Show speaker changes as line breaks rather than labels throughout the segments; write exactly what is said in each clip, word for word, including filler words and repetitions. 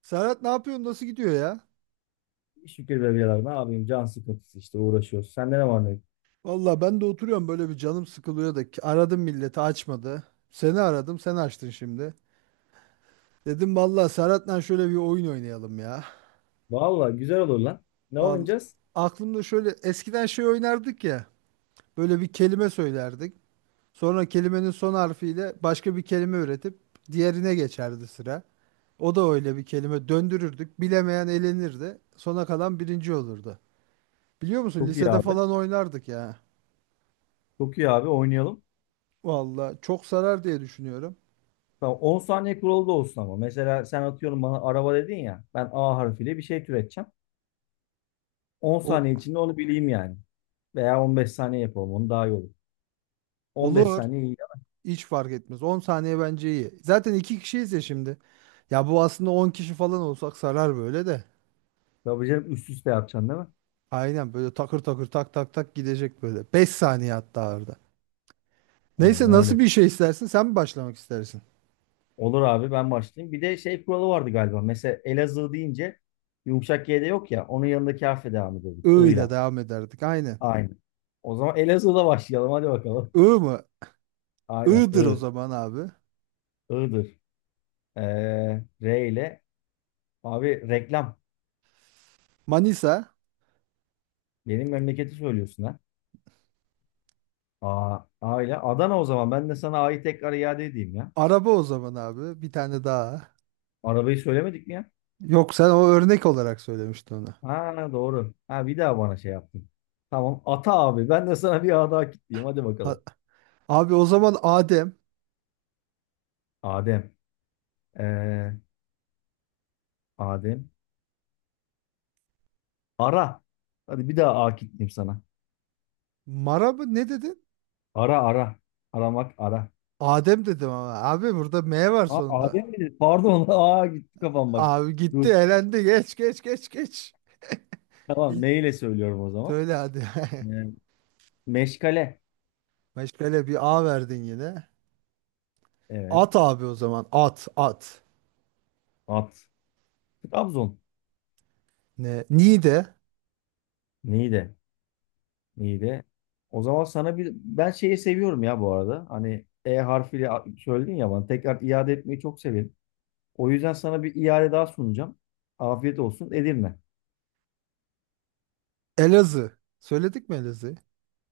Serhat ne yapıyorsun? Nasıl gidiyor ya?
Şükür be birader. Ne yapayım? Can sıkıntısı işte uğraşıyoruz. Sende ne var ne yok?
Valla ben de oturuyorum böyle bir canım sıkılıyor da ki- aradım milleti açmadı. Seni aradım sen açtın şimdi. Dedim valla Serhat'la şöyle bir oyun oynayalım ya.
Valla güzel olur lan. Ne
Vallahi
oynayacağız?
aklımda şöyle eskiden şey oynardık ya. Böyle bir kelime söylerdik. Sonra kelimenin son harfiyle başka bir kelime üretip diğerine geçerdi sıra. O da öyle bir kelime döndürürdük. Bilemeyen elenirdi. Sona kalan birinci olurdu. Biliyor musun
Çok iyi
lisede
abi.
falan oynardık ya.
Çok iyi abi oynayalım.
Valla çok sarar diye düşünüyorum.
Tamam on saniye kuralı da olsun ama. Mesela sen atıyorum bana araba dedin ya. Ben A harfiyle bir şey türeteceğim. on
O,
saniye içinde onu bileyim yani. Veya on beş saniye yapalım onu daha iyi olur. on beş
olur.
saniye iyi yap.
Hiç fark etmez. On saniye bence iyi. Zaten iki kişiyiz ya şimdi. Ya bu aslında on kişi falan olsak sarar böyle de.
Tabii canım üst üste yapacaksın, değil mi?
Aynen böyle takır takır tak tak tak gidecek böyle. Beş saniye hatta arada.
Aynen
Neyse nasıl
öyle.
bir şey istersin? Sen mi başlamak istersin?
Olur abi, ben başlayayım. Bir de şey kuralı vardı galiba. Mesela Elazığ deyince yumuşak G'de yok ya. Onun yanındaki harfe devam ediyorduk.
I ile
I'yla.
devam ederdik. Aynen.
Aynen. O zaman Elazığ'da başlayalım. Hadi bakalım.
I mı?
Aynen.
I'dır o
I.
zaman abi.
I'dır. Ee, R ile. Abi, reklam.
Manisa.
Benim memleketi söylüyorsun ha. A, A ile. Adana o zaman. Ben de sana A'yı tekrar iade edeyim ya.
Araba o zaman abi. Bir tane daha.
Arabayı söylemedik mi ya?
Yok sen o örnek olarak söylemiştin onu.
Ha, doğru. Ha, bir daha bana şey yaptın. Tamam. Ata abi. Ben de sana bir A daha kitleyeyim. Hadi
A-
bakalım.
Abi o zaman Adem.
Adem. Ee, Adem. Ara. Hadi bir daha A kitleyeyim sana.
Mara mı? Ne dedin?
Ara ara. Aramak ara.
Adem dedim ama abi burada M var
Ha,
sonunda.
Adem mi dedi? Pardon. Aa, gitti kafam bak.
Abi gitti
Dur.
elendi geç geç geç geç.
Tamam.
İl-
Ne ile söylüyorum o zaman?
Söyle hadi.
Ee, meşgale.
Meşgale bir A verdin yine.
Evet.
At abi o zaman at at.
At. Trabzon.
Ne? Niğde
Niğde. Niğde. O zaman sana bir. Ben şeyi seviyorum ya bu arada. Hani E harfiyle a- söyledin ya bana. Tekrar iade etmeyi çok severim. O yüzden sana bir iade daha sunacağım. Afiyet olsun. Edirne.
Elazığ. Söyledik mi Elazığ?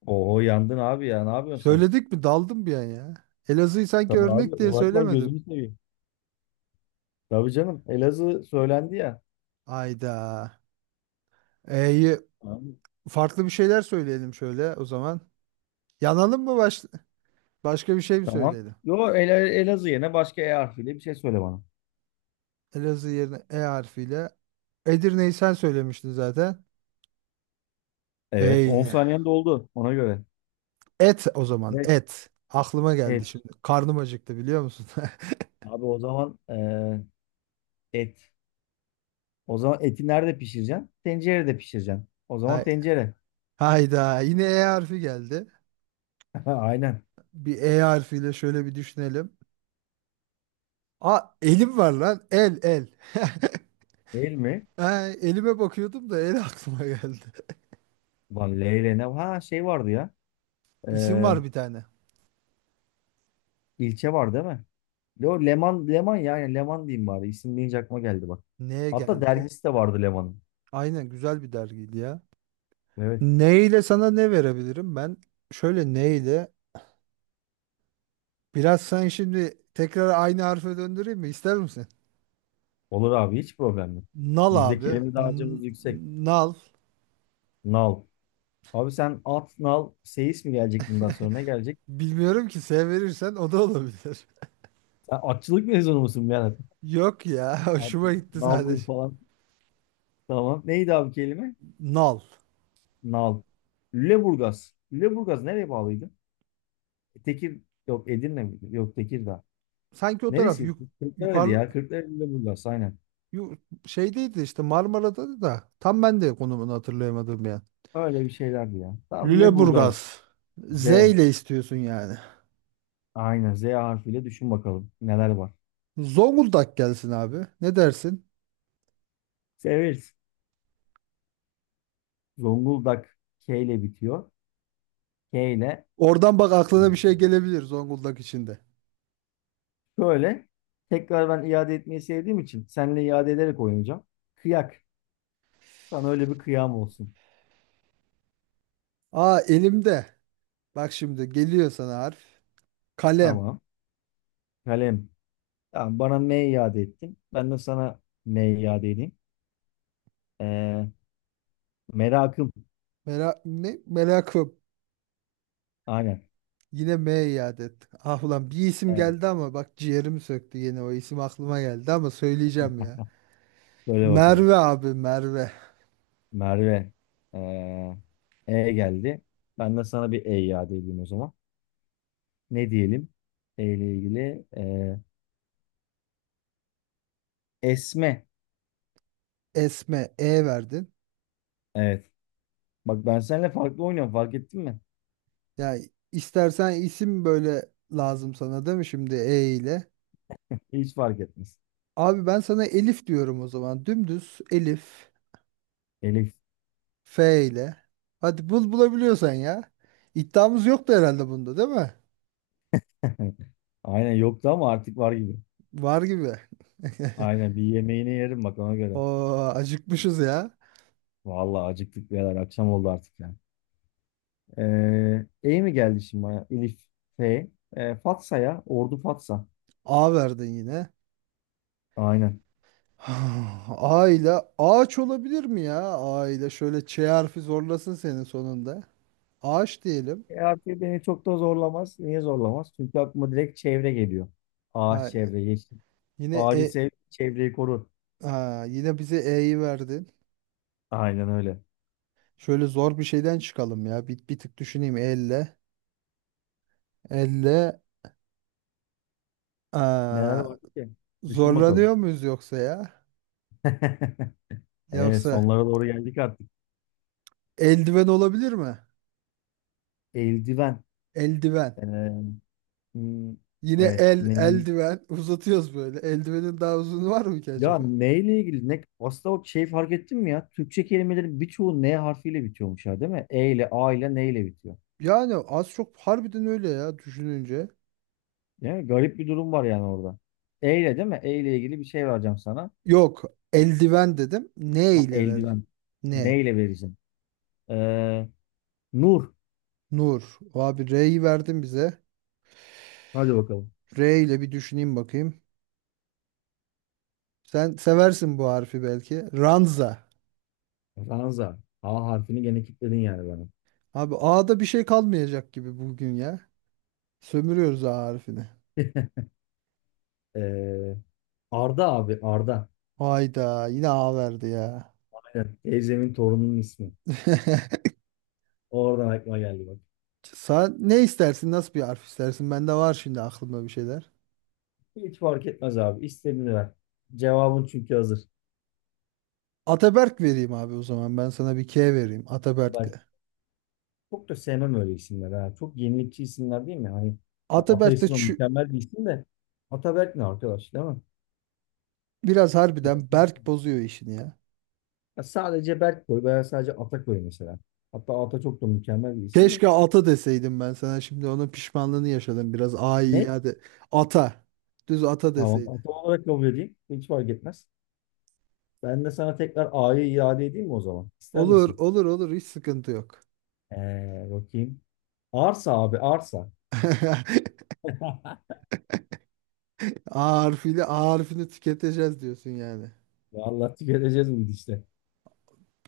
Oho, yandın abi ya. Ne yapıyorsun sen?
Söyledik mi daldım bir an ya. Elazığ'ı sanki
Tabii abi.
örnek diye
Olaklan
söylemedim.
gözünü seveyim. Tabii canım. Elazığ söylendi ya.
Ayda. E'yi
Abi,
farklı bir şeyler söyleyelim şöyle o zaman. Yanalım mı baş... başka bir şey mi
tamam.
söyleyelim?
Yo, El Elazığ yerine başka E harfiyle bir şey söyle bana.
Elazığ yerine E harfiyle. Edirne'yi sen söylemiştin zaten.
Evet. on
Eyle
saniyen doldu, ona göre.
et o zaman
beş.
et. Aklıma geldi
Et.
şimdi. Karnım acıktı biliyor musun?
Abi, o zaman e, et. O zaman eti nerede pişireceksin? Tencerede pişireceksin. O zaman
Hay-
tencere.
Hayda yine E harfi geldi.
Aynen.
Bir E harfiyle şöyle bir düşünelim. Aa elim var lan. El el.
Değil mi?
Ha, elime bakıyordum da el aklıma geldi.
Lan, Leyle ne? Ha, şey vardı ya. E,
İsim var bir tane.
ilçe var değil mi? Yo, Leman, Leman ya. Yani Leman diyeyim bari. İsim deyince aklıma geldi bak.
Neye
Hatta
geldi?
dergisi de vardı Leman'ın.
Aynen güzel bir dergiydi ya.
Evet.
Neyle sana ne verebilirim ben? Şöyle neyle? Biraz sen şimdi tekrar aynı harfe döndüreyim mi? İster misin?
Olur abi, hiç problem yok.
Nal
Bizde
abi.
kelime
N-
dağarcığımız yüksek.
nal.
Nal. Abi, sen at, nal, seyis mi gelecek bundan sonra? Ne gelecek?
Bilmiyorum ki S verirsen o da olabilir.
Sen atçılık mezunu musun Berat?
Yok ya
At,
hoşuma gitti
nal, bul
sadece.
falan. Tamam. Neydi abi kelime?
Nal.
Nal. Lüleburgaz. Lüleburgaz nereye bağlıydı? E, Tekir. Yok, Edirne miydi? Yok, Tekirdağ.
Sanki o taraf
Neresi?
yuk
Kırklareli
yukarı
ya. Kırklareli, Lüleburgaz. Aynen.
yu- şeydeydi işte Marmara'da da tam ben de konumunu hatırlayamadım ya.
Öyle bir şeylerdi ya. Tamam, Lüleburgaz.
Lüleburgaz.
Z.
Z ile istiyorsun yani.
Aynen. Z harfiyle düşün bakalım, neler var.
Zonguldak gelsin abi. Ne dersin?
Severiz. Zonguldak. K ile bitiyor. K ile
Oradan bak aklına bir şey gelebilir Zonguldak içinde.
şöyle tekrar, ben iade etmeyi sevdiğim için seninle iade ederek oynayacağım. Kıyak. Sana öyle bir kıyam olsun.
Aa elimde. Bak şimdi geliyor sana harf. Kalem.
Tamam. Kalem. Tamam, bana M iade ettin. Ben de sana M iade edeyim. Ee, merakım.
Mera ne? Merakım.
Aynen.
Yine M iade ettik. Ah ulan bir isim
Evet,
geldi ama bak ciğerimi söktü yine o isim aklıma geldi ama söyleyeceğim ya.
söyle bakalım.
Merve abi Merve.
Merve. Ee, E geldi. Ben de sana bir E iade edeyim o zaman. Ne diyelim? E ile ilgili. ee, esme.
Esme E verdin.
Evet. Bak, ben seninle farklı oynuyorum. Fark ettin mi?
Ya istersen isim böyle lazım sana değil mi şimdi E ile?
Hiç fark etmez.
Abi ben sana Elif diyorum o zaman. Dümdüz Elif
Elif.
F ile. Hadi bul bulabiliyorsan ya. İddiamız yoktu herhalde bunda değil mi?
Aynen, yoktu ama artık var gibi.
Var gibi.
Aynen, bir yemeğini yerim bak, ona göre.
Oo acıkmışız ya.
Vallahi acıktık birader, akşam oldu artık ya. Ee, E mi geldi şimdi bana? Elif. F. Ee, Fatsa ya. Ordu Fatsa.
A verdin yine.
Aynen.
Aile ağaç olabilir mi ya? Aile şöyle Ç harfi zorlasın senin sonunda. Ağaç diyelim.
E, artık beni çok da zorlamaz. Niye zorlamaz? Çünkü aklıma direkt çevre geliyor. Ağaç,
Ha,
çevre, yeşil.
yine
Ağacı
e,
sev, çevreyi koru.
ha, yine bize E'yi verdin.
Aynen öyle.
Şöyle zor bir şeyden çıkalım ya. Bir, bir tık düşüneyim elle. Elle
Neler
aa,
vardı ki? Düşün bakalım.
zorlanıyor muyuz yoksa ya?
Ee,
Yoksa
sonlara doğru geldik artık.
eldiven olabilir mi?
Eldiven.
Eldiven.
Ee, hmm,
Yine
evet.
el
Menü.
eldiven uzatıyoruz böyle. Eldivenin daha uzun var mı ki acaba?
Ya, neyle ilgili? Ne, aslında o şey, fark ettin mi ya? Türkçe kelimelerin birçoğu N harfiyle bitiyormuş ya, değil mi? E ile, A ile, N ile bitiyor.
Yani az çok harbiden öyle ya düşününce.
Değil mi? Garip bir durum var yani orada. E ile değil mi? E ile ilgili bir şey vereceğim sana.
Yok. Eldiven dedim. Ne
Ya,
ile ver?
eldiven.
Ne?
Ne ile vereceğim? Ee, Nur.
Nur. Abi R'yi verdin bize.
Hadi bakalım.
R ile bir düşüneyim bakayım. Sen seversin bu harfi belki. Ranza.
Ranza. A harfini gene kilitledin yani bana.
Abi A'da bir şey kalmayacak gibi bugün ya. Sömürüyoruz A harfini.
Ee, Arda abi. Arda.
Hayda yine A verdi ya.
Aynen. Teyzemin torununun ismi. Oradan aklıma geldi bak.
Sen ne istersin? Nasıl bir harf istersin? Bende var şimdi aklımda bir şeyler.
Hiç fark etmez abi. İstediğini ver. Cevabın çünkü hazır.
Ataberk vereyim abi o zaman. Ben sana bir K vereyim
Haber.
Ataberk'le.
Çok da sevmem öyle isimler. Ha. Çok yenilikçi isimler değil mi? Hani Ata
Ataberk de
ismi
şu-
mükemmel bir isim de Ataberk ne arkadaş, değil mi?
biraz harbiden Berk bozuyor işini ya.
Ya sadece Berk koy veya sadece Ata koy mesela. Hatta Ata çok da mükemmel bir isim de.
Keşke ata deseydim ben sana. Şimdi onun pişmanlığını yaşadım biraz. Ay
Ne?
hadi. Ata. Düz ata
Tamam,
deseydi.
Ata olarak kabul edeyim. Hiç fark etmez. Ben de sana tekrar A'yı iade edeyim mi o zaman? İster
Olur,
misin?
olur, olur. Hiç sıkıntı yok.
Ee, bakayım. Arsa abi, arsa.
A harfiyle A harfini tüketeceğiz diyorsun yani.
Vallahi tüketeceğiz bu işte.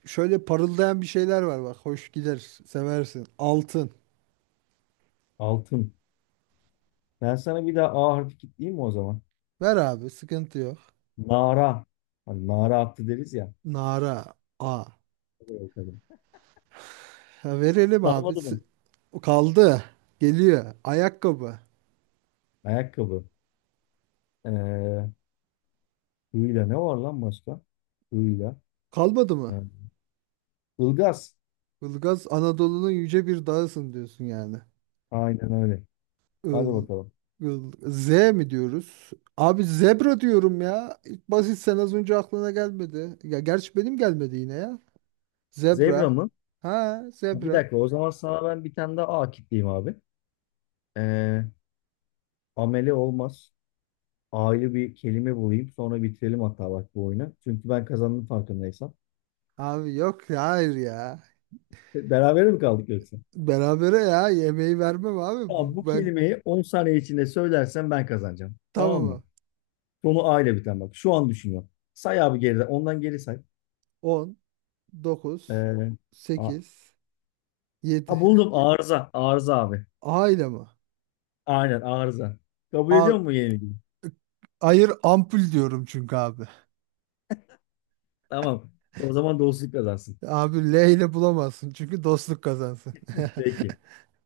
Şöyle parıldayan bir şeyler var bak. Hoş gider. Seversin. Altın.
Altın. Ben sana bir daha A harfi kilitleyeyim mi o zaman?
Ver abi. Sıkıntı yok.
Nara. Hani nara attı deriz ya.
Nara. A.
Hadi bakalım.
Ha, verelim abi.
Sarmadı mı?
Sı- Kaldı. Geliyor. Ayakkabı.
Ayakkabı. Ee, hıyla ne var lan başka? Hıyla.
Kalmadı
Ee,
mı?
ılgaz.
Ilgaz Anadolu'nun yüce bir dağısın diyorsun yani.
Aynen öyle. Hadi
Il,
bakalım.
il- Z mi diyoruz? Abi zebra diyorum ya. İlk basit sen az önce aklına gelmedi. Ya gerçi benim gelmedi yine ya.
Zebra
Zebra.
mı?
Ha
Ha, bir
zebra.
dakika. O zaman sana ben bir tane daha A kitleyeyim abi. Ee, ameli olmaz. A'yı bir kelime bulayım. Sonra bitirelim hatta bak bu oyunu. Çünkü ben kazandım farkındaysam.
Abi yok ya hayır ya.
Beraber mi kaldık yoksa?
Berabere ya yemeği vermem abi.
Tamam, bu
Bu- Ben
kelimeyi on saniye içinde söylersen ben kazanacağım.
tamam
Tamam mı?
mı?
Sonu A ile biten bak. Şu an düşünüyorum. Say abi geriden. Ondan geri say.
On, dokuz,
Ee, a,
sekiz,
a,
yedi.
buldum, arıza. Arıza abi.
A ile mi?
Aynen, arıza. Kabul
A,
ediyor mu yenilgiyi?
hayır ampul diyorum çünkü abi.
Tamam. O zaman dostluk kazansın.
Abi L ile bulamazsın çünkü dostluk kazansın.
Peki.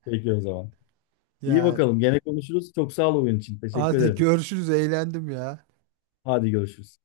Peki o zaman. İyi
Yani
bakalım. Gene konuşuruz. Çok sağ ol oyun için. Teşekkür
hadi
ederim.
görüşürüz eğlendim ya.
Hadi görüşürüz.